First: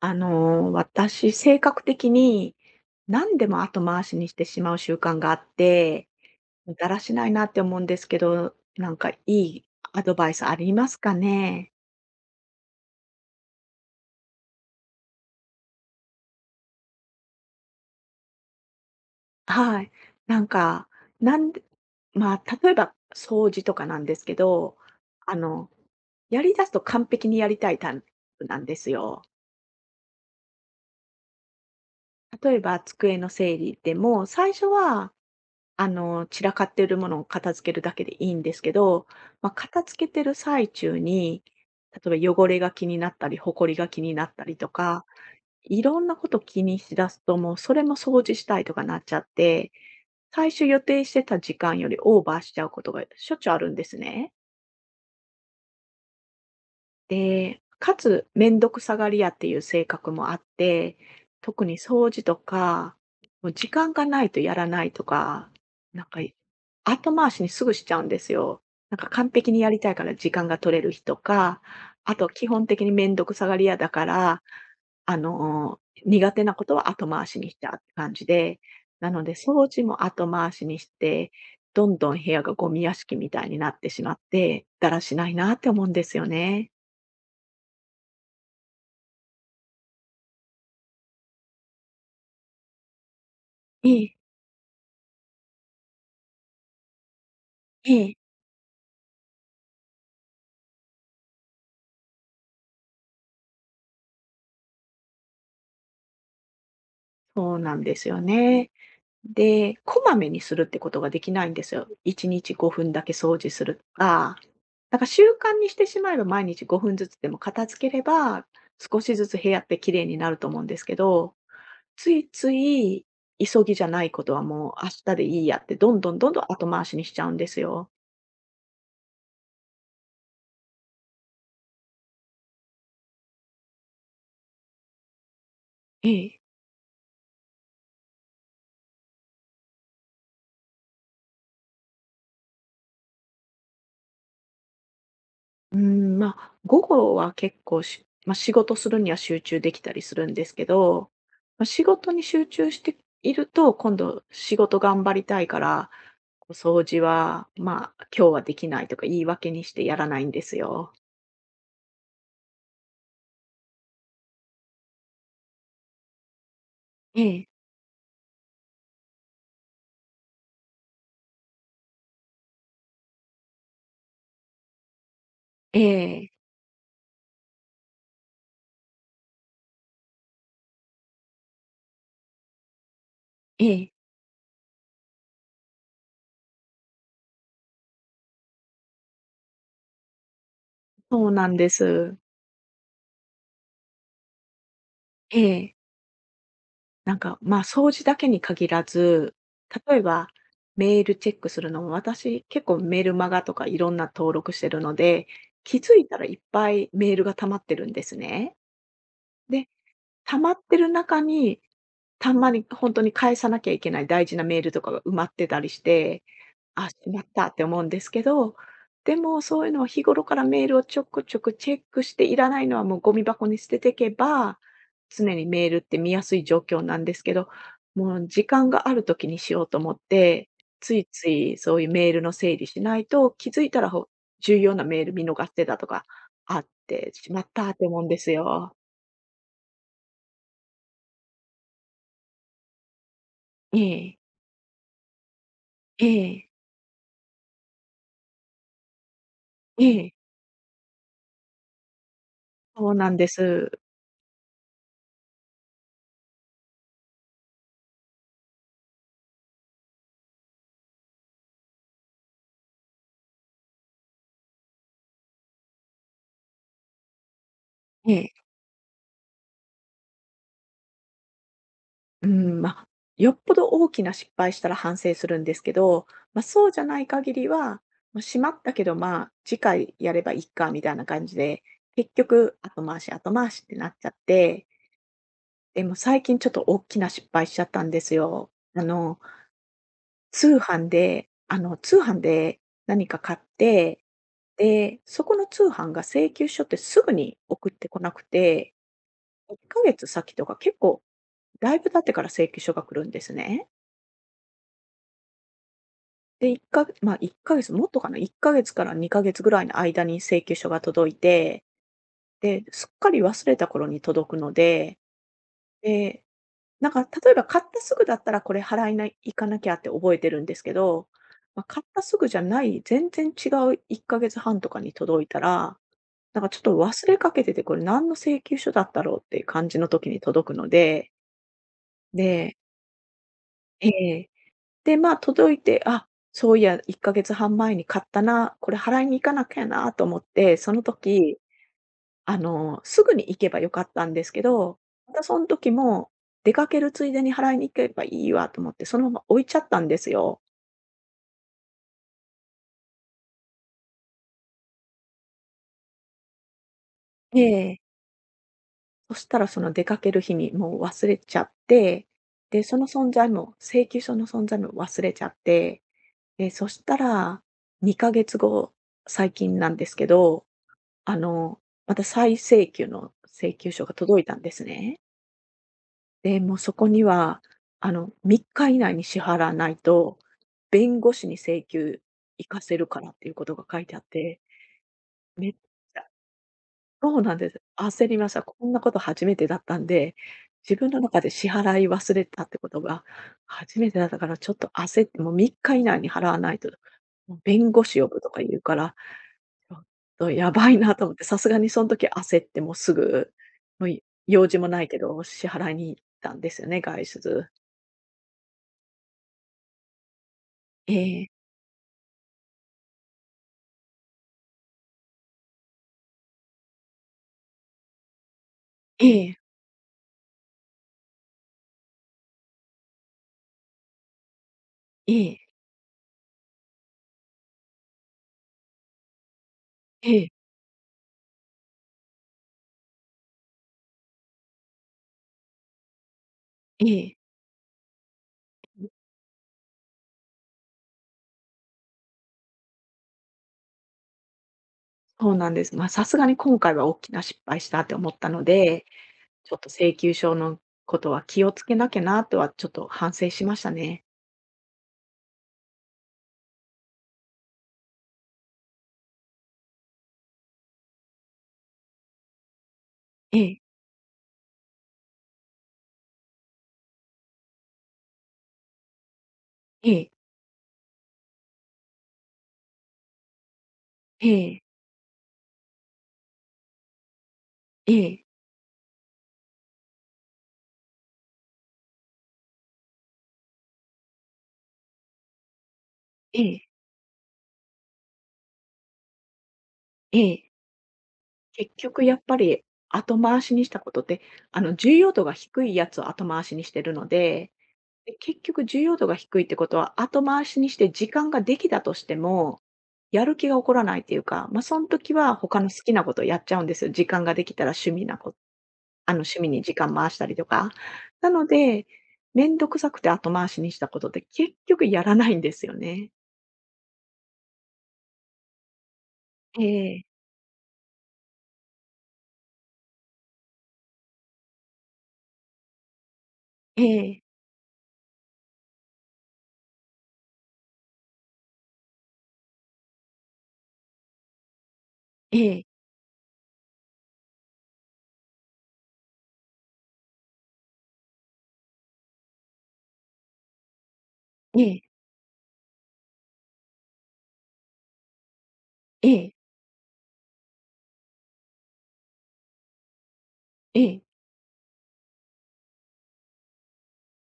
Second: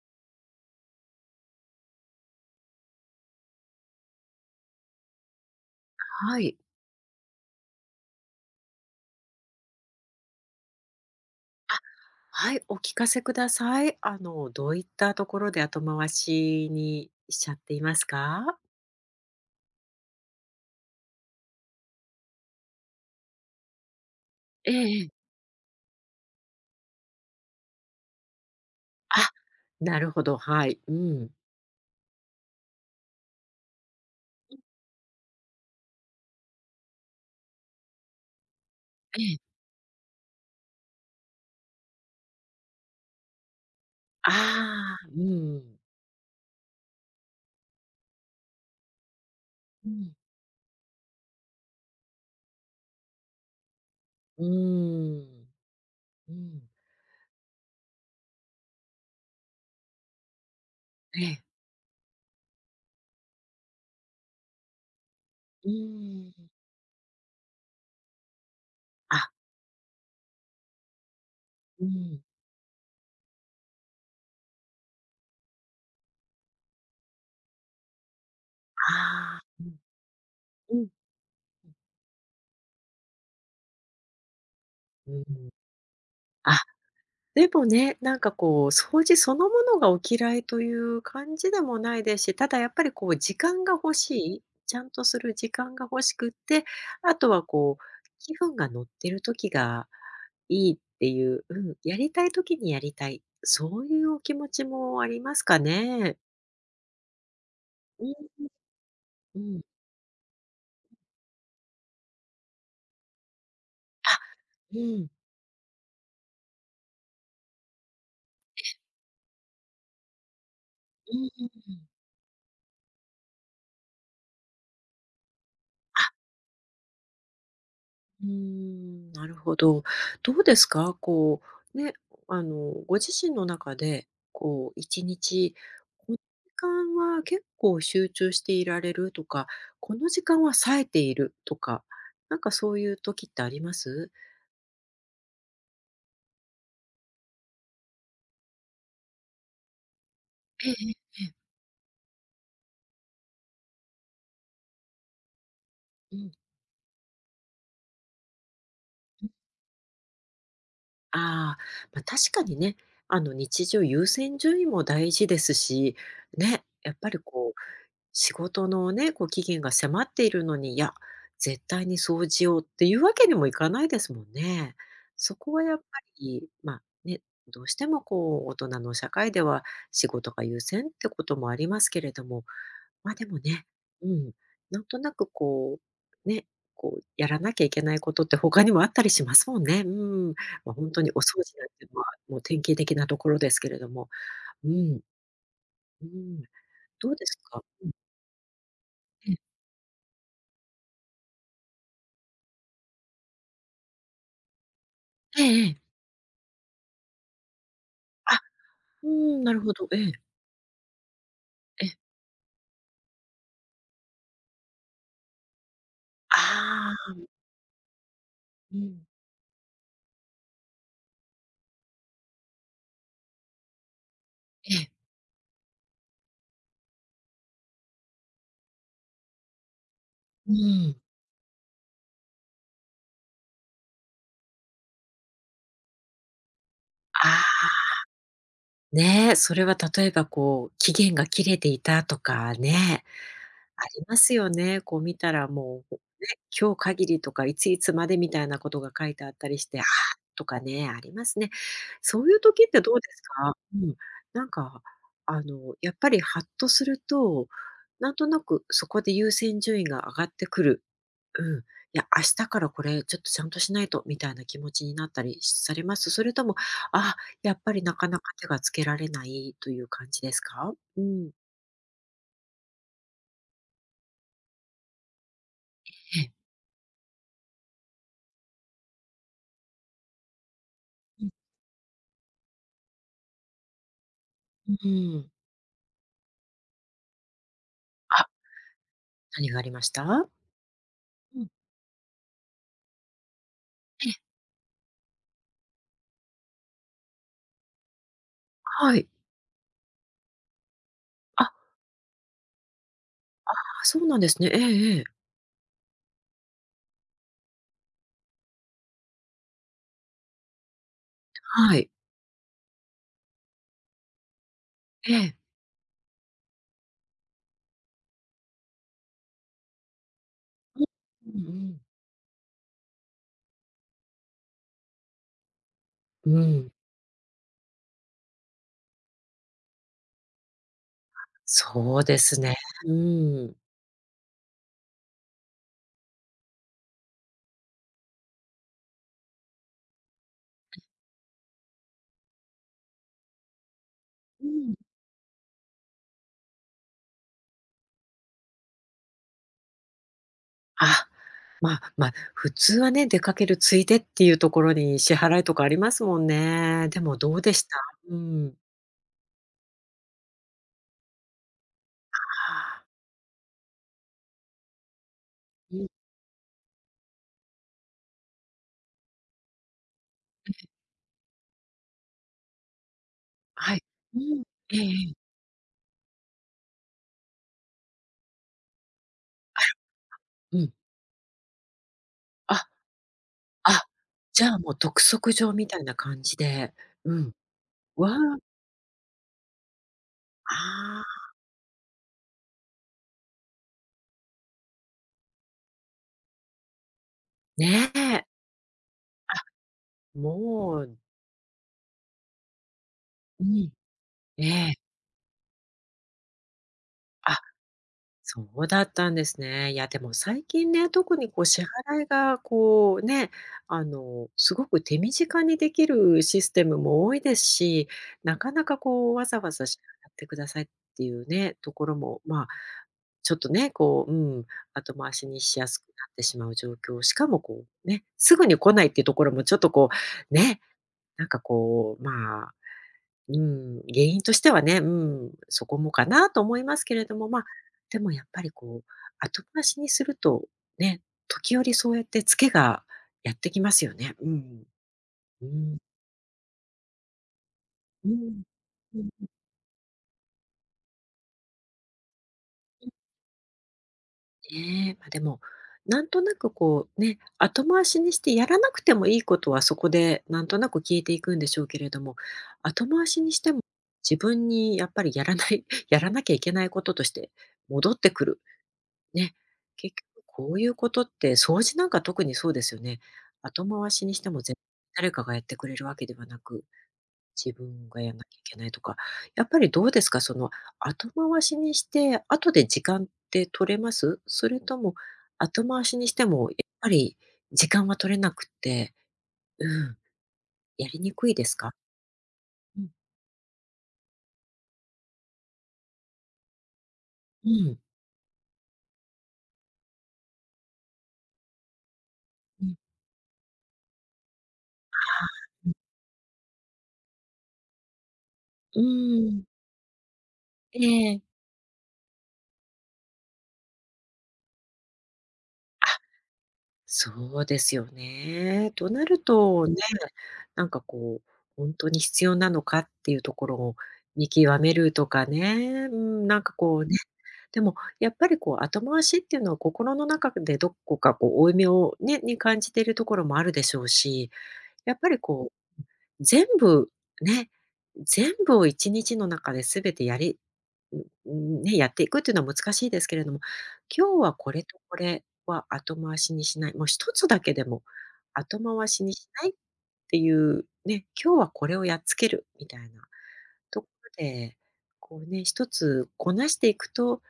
私、性格的に、何でも後回しにしてしまう習慣があって、はい。だらしないなって思うんですけど、なんかいいアドバイスありますかね？あ、はい、お聞かせください。どういったところで後回しにしちゃっていますか？はい。なんか、なんでまあ、例えば掃除とかなんですけえど、えええ。あの、やり出すと完璧にやりたいタイプなんですよ。あ、なるほど、はい。うん。例えば机の整理でも、最初は散らかってるものを片付けるだけでいいんですけど、えまあ、え。片付けてる最中に、例えば汚れが気になったり、ほこりが気になあったりとか、あ、うん。いろんなこと気にしだすと、もうそれも掃除したいとかなっちゃって、うん。最初予定してた時間よりオーバーしちゃうことがしょっちゅうあるんですね。うーん、うん。で、かつめんどくさがり屋っていう性格もあって、ええ。特に掃除とか、もう時間がないとやらないとか、うなんかーん。後回しにすぐしちゃうんですよ。なんかあ、完璧にやりたいから時間が取れる日とか、うあん。と基本的にめんどくさがり屋だから、あの、苦手なことは後回しにしちゃうって感じで、なのでああ、掃うん、除も後回しにうん、して、どんどん部屋がゴミ屋敷みたいになってしまって、だらうしん。ないなって思うんですよあ、ね。でもね、なんかこう、掃除そのものがお嫌いという感じでもないですし、ただやっぱりこう時間がえ欲え、しい、ちゃんとする時間が欲しくって、あとはこう、ええ、気分が乗ってる時がいいっていう、うん、やりたい時にやりたい、そういうお気持ちもありますかね？そうなんでうすよん、ね。うん。で、こまめにするってことができないんですよ。1日5分だけ掃除するとあ、か、うん、うなんかん、習慣にしてしまえば毎日5分ずつでも片付ければ、少しずつ部屋って綺麗になると思うんですけうん、ど、うん、ついつい急ぎじゃないことはもう明日でいいやって、どんあ、どんどんどん後回しにしちゃうんですよ。うーん、なるほど。どうですか？こう、ね、ご自身の中で、こう、1日、えこの時え。間は結構集中していられるとか、この時間は冴えているとか、なんかそういう時ってあります？うん、まあ、午後は結構まあ、仕事するには集中できたりするんですけええええど、ええ。まあ、仕事に集中していると、今度仕事頑張りたいから、うん。こう掃除は、まあ、今日はできないとか言い訳にしてやらないんですよ。ああ、まあ、確かにね、日常優先順位も大事ですし、ね、やっぱりええ、こう仕事のね、こう期限が迫っているのに、いや、絶対に掃除をっていうわけにもいかないですもんね。そこはやっえぱえ、り、まあね、どうしてもこう大人の社会では仕事が優先ってこともありますけれども、まあでもね、ええ。うん、なんとなくこう、ね、こうやらなきゃいけないことって他にもあったりしますもんね。うん。まあ、本当におそう掃なん除なでんて、まあ、す。もう典型的なところですけれども。うん。ええ。うん。どなうんですか、か、掃除だけに限らええず、ええ。例えばメールチェックするのも、私、結構メルマガとかいろんな登録してるので、え気え、づいたらいっぱいメールが溜まってるんですあ、ね。うーん、なるで、ほど。ええ、溜まってる中に、ええ。たまに本当に返さなきゃいけない大事なメールとかが埋まってたりして、あ、あしまっあ。たって思うんですけど、うん。でもそういうのを日頃からメールをちょくちょくチェックして、いらないのはもうゴミ箱に捨てていけば、ええ、常にメールって見やすい状況なんですけど、もう時間がある時にしようと思って、うつん。いついそういうメールの整理しないと、気づいたら重要なメール見逃してたとかあって、しまあっあ、たって思うんですよ。ね、それは例えばこう、期限が切れていたとかね。えありまえ、すよね。こう見たらもう、ね、ええ、今日限りとかいついつまでみたいなことが書いてあったりして、あえあ、え、とかね、ありますね。そういう時ってそどううでなんすでか？す。うん。なんか、やっぱりハッとすると、なんとなくそこで優先順位が上がってくる。うん。いや、明日からこれちょっとちゃんとしないとみたいな気持ちになったりされます？それとも、あ、やっぱりなかなえか手え。がつけられないという感じですか？うん。うん、まあ、よっぽど大きな失敗したら反省するんですけど、ええ。まあ、そうじゃない限りは、まあ、しまったけど、まあ、次回やればいいかみたいな感うじで、結局後回し後回しってなっちゃって、ん、うん。でも最近ちょっと大きな失敗しちゃったんですあ、よ。何がありました？うん。通販で何か買って、ええ、で、そこの通販が請求書ってすぐに送ってこなくて、はい。1ヶ月先とか結構あ、だいぶ経ってから請求書が来るんですね。そうなんですね。ええええ。で、1かげつまあ、1か月、もっとかな、1か月から2か月ぐらいの間に請求書が届いて、はい。で、すっかり忘れた頃に届くので、ええ。で、なんか例えば買ったすぐだったらこれ払いない行かなきゃって覚えてるんですけど、うんうまあ、ん。買ったすぐじゃない、全然違う1か月半とかに届いたら、うなんかちょっん。と忘れかけてて、これ何の請求書だったろうっていう感じの時に届くので、そうですで、ね。うん。ええ。で、まあ、届いて、あ、そういや、1ヶ月半前に買ったな、これ払いに行かなきゃなと思って、その時、すぐに行けばよかったんですけうん。ど、またその時も、出かけるついでに払いに行けばいいわと思って、そのまま置いちゃったんですよ。あ、まあ、ま、あ、普通はね、出かけるついでっていうところに支払いとかありますもんね。でもどえうでした？え。うん。そしたらその出かける日にもう忘れちゃって、で、そああ、の存在も、請求書の存在も忘れちゃっうて、ん。で、そしたら、2ヶ月後、最近なんですけど、あの、また再請求の請求は書い。がう届いたん。んですえええね。え。で、もうそこには、3日以内に支払わあら、ないと、うん。弁護士に請求行かあ、せるからっていうことが書いあ、てあって、じゃあもう督促め状っちみたいなゃ感じで。そううん。なんです。焦わりましあ、た。こんなこと初めてだったんで、あ自分のあ、中で支払い忘れたってことが初めてだったから、ちょっと焦って、もう3日以内に払わないと、もう弁護ね士呼ぶえ。とか言うからあ、ちょっとやばいもなう、と思って、さすがにその時焦ってもうすぐ、うん、もうえ用事もないえ。けど、支払いに行ったんですよね、外あ、出。そうだったんですね。いや、でも最近ね、え特え、にこう支払いがこうね、すごく手短にできるシステムも多いですし、なかなかえこうわえ、ざわざ支払ってくださいっていうね、ところも、まあ、ちょっとね、こう、うん、後え回しえ、にしやすくなってしまう状況、しかもこうね、すぐに来ないっていうところもちょっとこええ、う、ね、なんかこう、まあ、うん、原因としてはね、うん、そこもかなと思いますけれどええ。も、まあ、でもやっぱりこう、後回しにすると、ね、時折そうやってツケがやってきますよね。うん。そううなんです。ん。まあ、さすがに今回は大きな失敗したって思うったのん。で、うん。ちょっと請求書のことは気をつけなきゃなとはちょっと反省しましたね。ねえ、まあ、でも、なんとなくこう、ね、後回しにしてやらなくてもいいことはそこでなんとなく消えていくんでしょうけれども、後回しにえしてえ、も自分にやっぱりやらない やらなきゃいけないこととして戻ってくるね、え結え、局こういうことって掃除なんか特にそうですよね。後回しにしえてもえ、誰かがやってくれるわけではなく、自分えがやんえ、なきゃいけないとか、やっぱりどうですか、その後回しにして、後で時間って取れます？それとも後回しにしてえもやえ、っぱり時間は取れなくて、うん、ええ。やりにくいですか？結局やっぱりうん、後回しにしたことって、あの重要度が低いやつを後回しにしてるのうで、ん、で、結局重要度が低いってことは、後回しにして時間ができたとしても、うん、やる気が起こらないっていうか、ま、そん時は他の好きなことやっちゃうんですよ。時間ができたら趣味なこうあの、趣ん、味に時間回したりとか。ええ。なので、めんどくさくて後回しにしたことって結局やらないんですよあ、ね。そうですよね。となると、ええ、なんかこう、本当に必要なのかっていうところを見極めるとかね、うん、なんかこえうね、え、でもやっぱりこう後回しっていうのは心の中でどこかこう負い目をね、に感じているところもあるでしょうし、やっぱりえこえ、う全部ね、全部を1日の中で全てやりん、ね、やっていくっていうのは難しいですけれども、今日はこえれとえ、これは後回しにしない、もう一つだけでも後回しえにしえ、ないっていう、ね、今日はこれをやっつけるみたいなえとこえ。ろで、こうね、一つこなしていくと、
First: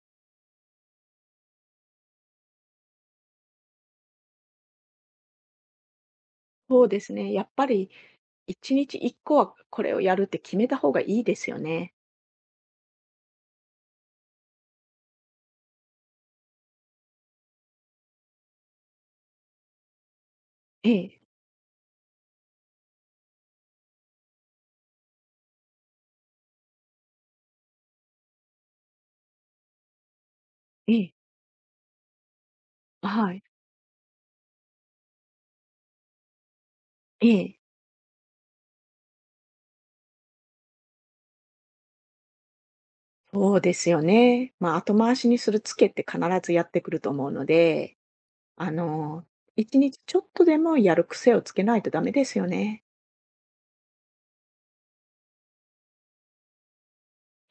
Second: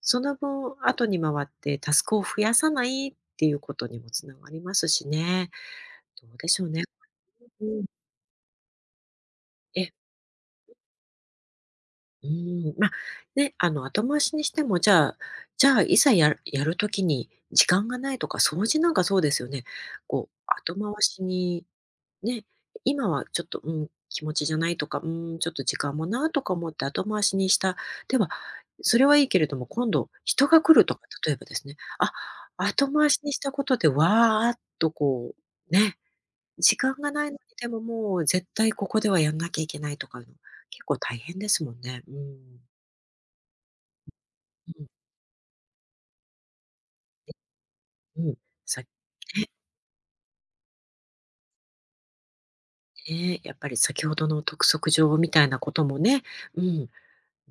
その分後に回ってタスクを増やさないっていうことにもつながりますしね。どうでしょうね。そうですね。やっうぱん。り1日1個はこええ。れをやるって決めた方がいいですよね。うーん、ま、ね、後回しにしても、じゃあ、いざやる時に時間がないとか、掃除なんかそうですよね。こう、後え回え、しに、ね、今はちょっと、うん、気持ちじゃないとか、うん、ちょっと時間もとか思って後回しにした。では、それはいいけれども、今度人が来るえとか、え、例えばですね、あ、後回しはにしい。たことで、わあっとこう、ね、時間がなえいのに、え。でももう絶対ここではやんなきゃいけないとかいうの、結構大変ですもんね。うん。そうですよね。まあ、後う回しにするつけって必ずやってくると思うので、ん、うん。あさね、の、1日ちょっとでもやる癖をつけないとダメですよね。ね、やっぱり先ほどの督促状みたいなこともね、うん、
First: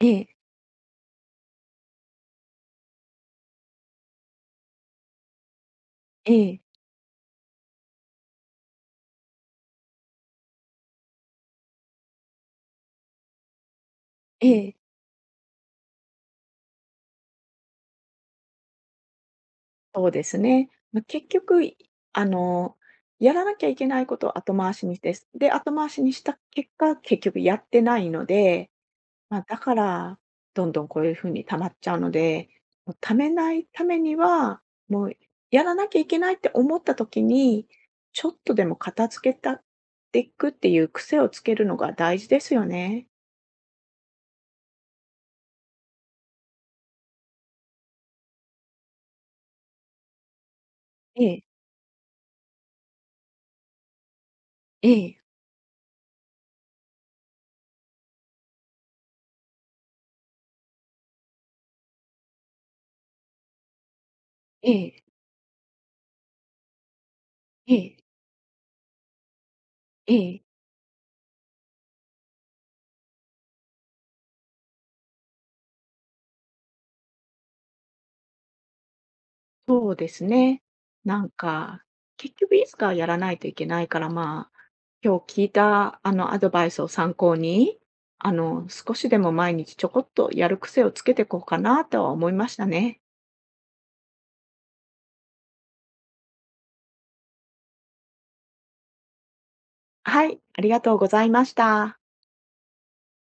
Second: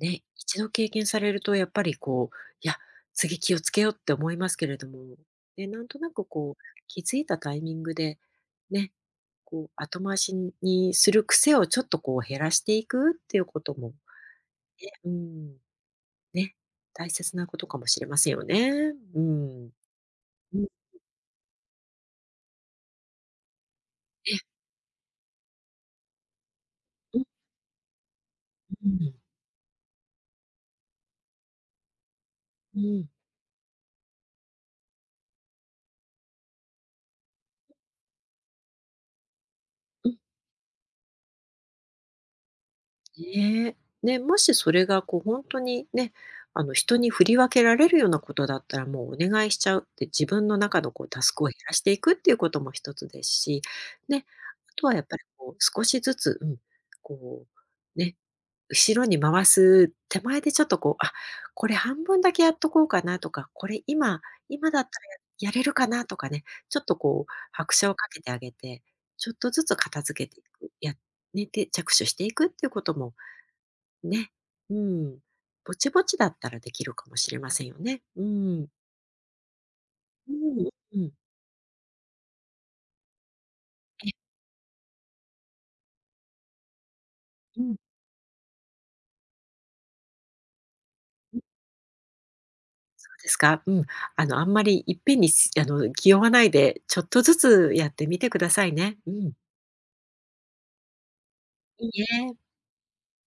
ええ、一度経験されるとやっぱりこう、いや、次気をつけようって思いますけれども、ね、なんとなくえこえ、う、気づいたタイミングで、ね、こう後回しにする癖をちょっとこう減らしていくっていうこともええ、ね、うん、ね、大切なことかもしれませんよね。うん。そうですうん。ね。まあ、結局、いあの、やらなきゃいけないことえ、を後回しにして、で、後回しにした結果、う結ん、局やってないので、うん、まあ、だから、どんどんこういう風に溜まっちゃうので、うもうん、溜めないためには、もうやらなきゃいけないって思った時に、ちょっとでも片付けたっうん。ていくっていう癖をつけるのが大事ですよね。ね。ね、もしそれがこう本当にね、人に振り分けられるようなことだったら、もうお願いしちゃうって、自分の中のこうタえスえ、クを減らしていくっていうことも一つですし、ね、あとえはやっぱえ、りこう少しずつ、うん、こう、ね、後ろに回す手前でちょっとこう、あ、これ半分だけやっとこうかなとか、これ今、えだったえ、ら、やれるかなとかね、ちょっとこうえ拍車をえ、かけてあげて、ちょっとずつ片え付けてえ、いく、ね、で、着手していくっていうこともね、うん、ぼちぼちだったらできるかもしれませんよね。うん。そうですうね。ん、うん。なんか、結局いつかやらないといけないから、え、まあ今日聞いたあのアドバイスを参考うん、そに、少しでも毎日ちょこっとやる癖をつけていこうかなとは思いましたね。うですか。うん。あの、あんまりいっぺんに、気負わないで、ちょっとずつやってみてくださいね。うん。はい、ありがとうございましいた。いえ。